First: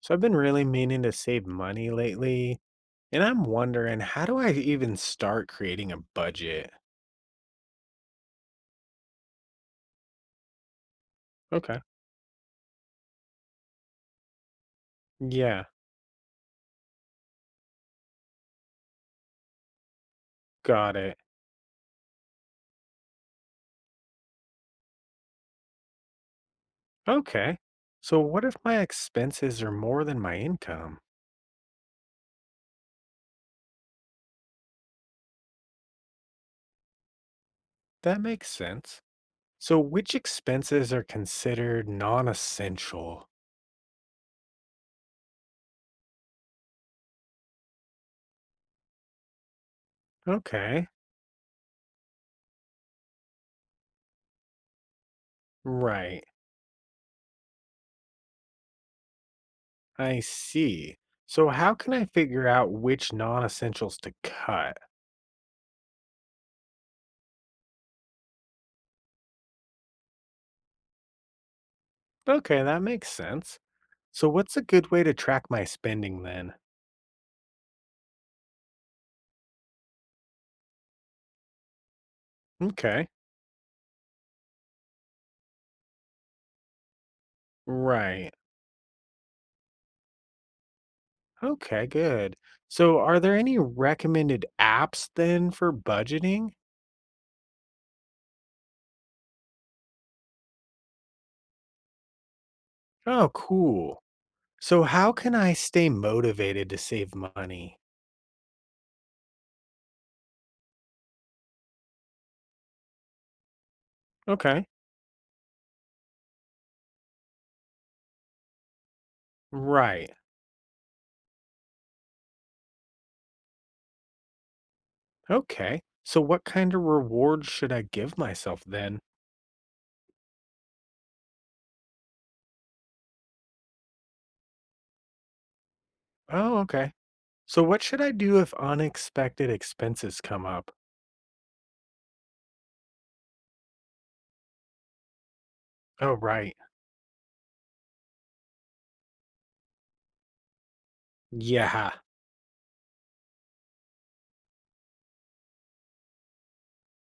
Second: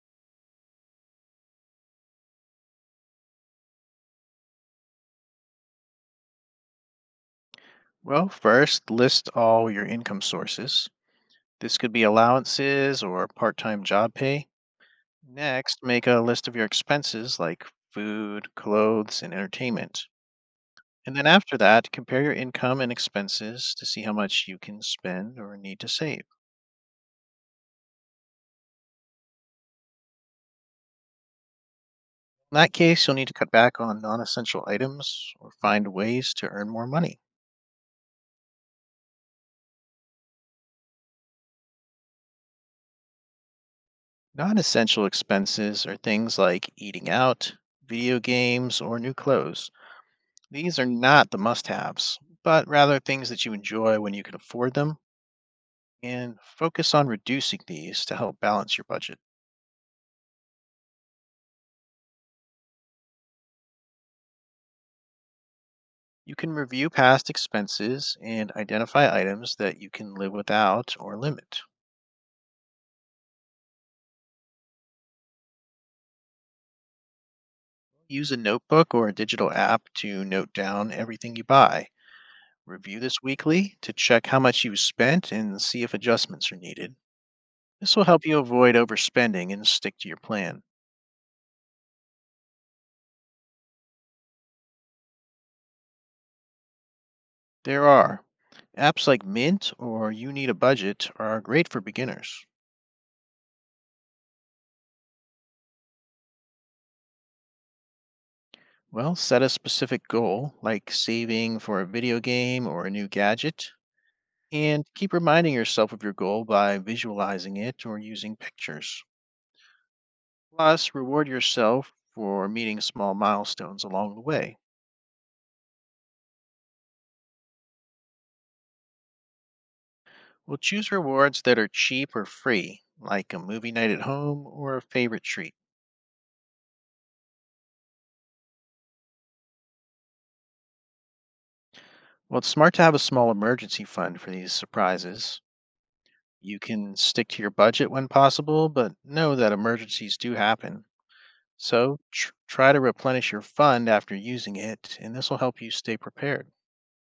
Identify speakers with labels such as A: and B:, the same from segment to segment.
A: So I've been really meaning to save money lately, and I'm wondering, how do I even start creating a budget?
B: Well, first, list all your income sources. This
A: Okay.
B: could be allowances or part time job pay.
A: Yeah,
B: Next, make a list of your expenses like food, clothes, and entertainment.
A: got
B: And
A: it.
B: then after that, compare your income and expenses to see how much you can spend or need to save.
A: Okay. So what if my expenses are more than my income?
B: In that case, you'll need to cut back on non essential items or find ways to earn more money.
A: That makes sense. So which expenses are considered non-essential?
B: Non essential expenses are things like eating out, video games, or new clothes. These are
A: Okay.
B: not the must haves, but rather things that you enjoy when you can afford them,
A: Right.
B: and focus on reducing these to help balance your budget.
A: I see. So how can I figure out which non-essentials to cut?
B: You can review past expenses and identify items that you can live without or limit.
A: Okay, that makes sense. So what's a good way to track my spending then?
B: Use a notebook or a digital app to note down everything you buy. Review
A: Okay.
B: this weekly to check how much you spent and see if adjustments are needed. This will help
A: Right.
B: you avoid overspending and stick to your plan.
A: Okay, good. So, are there any recommended apps then for budgeting?
B: There are apps like Mint or You Need a Budget are great for beginners.
A: Oh, cool. So, how can I stay motivated to save money?
B: Well, set a specific goal, like saving for a video game or a new gadget,
A: Okay.
B: and keep reminding yourself of your goal by visualizing it or using pictures.
A: Right.
B: Plus, reward yourself for meeting small milestones along the way.
A: Okay. So, what kind of reward should I give myself then?
B: Well, choose rewards that are cheap or free, like a movie night at home or a favorite treat.
A: Oh, okay. So, what should I do if unexpected expenses come up?
B: Well, it's smart to have a small emergency fund for these surprises.
A: Oh, right.
B: You can stick to your budget when possible, but know that emergencies do happen.
A: Yeah.
B: So try to replenish your fund after using it, and this will help you stay prepared.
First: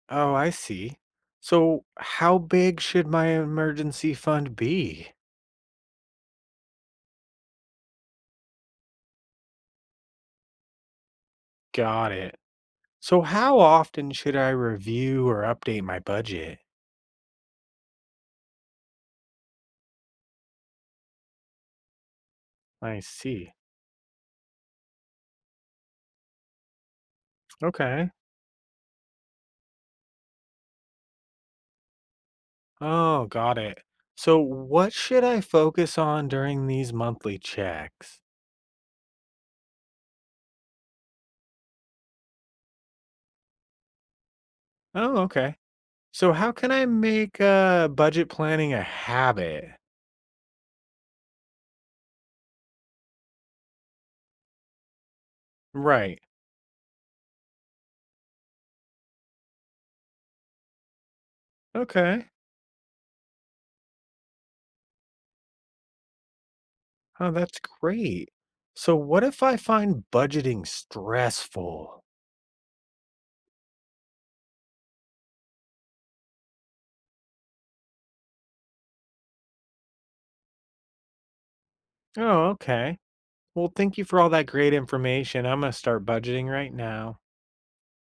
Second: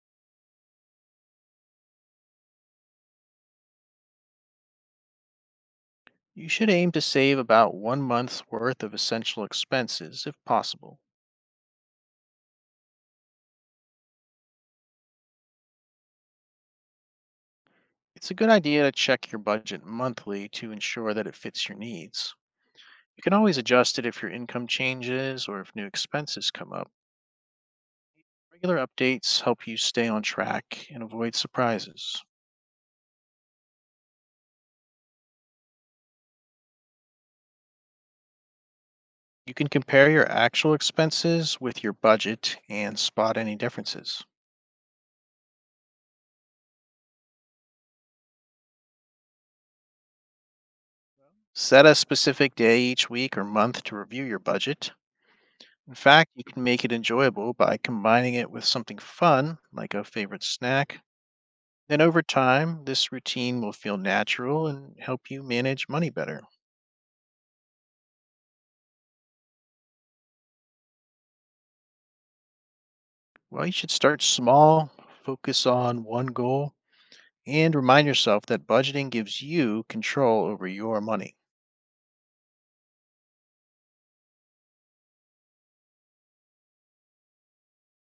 A: Oh, I see. So, how big should my emergency fund be?
B: You should aim to save about one month's worth of essential expenses if possible.
A: Got it. So how often should I review or update my budget?
B: It's a good idea to check your budget monthly to ensure that it fits your needs.
A: I
B: You can
A: see.
B: always adjust it if your income changes or if new expenses come up.
A: Okay.
B: Regular updates help you stay on track and avoid surprises.
A: Oh, got it. So what should I focus on during these monthly checks?
B: You can compare your actual expenses with your budget and spot any differences.
A: Oh, okay. So how can I make budget planning a habit?
B: Set a specific day each week or month to review your budget. In
A: Right.
B: fact, you can make it enjoyable by combining it with something fun, like a favorite snack. Then over
A: Okay.
B: time, this routine will feel natural and help you manage money better.
A: Oh, that's great. So what if I find budgeting stressful?
B: Well, you should start small, focus on one goal, and remind yourself that budgeting gives you control over your money.
A: Oh, okay. Well, thank you for all that great information. I'm going to start budgeting right now.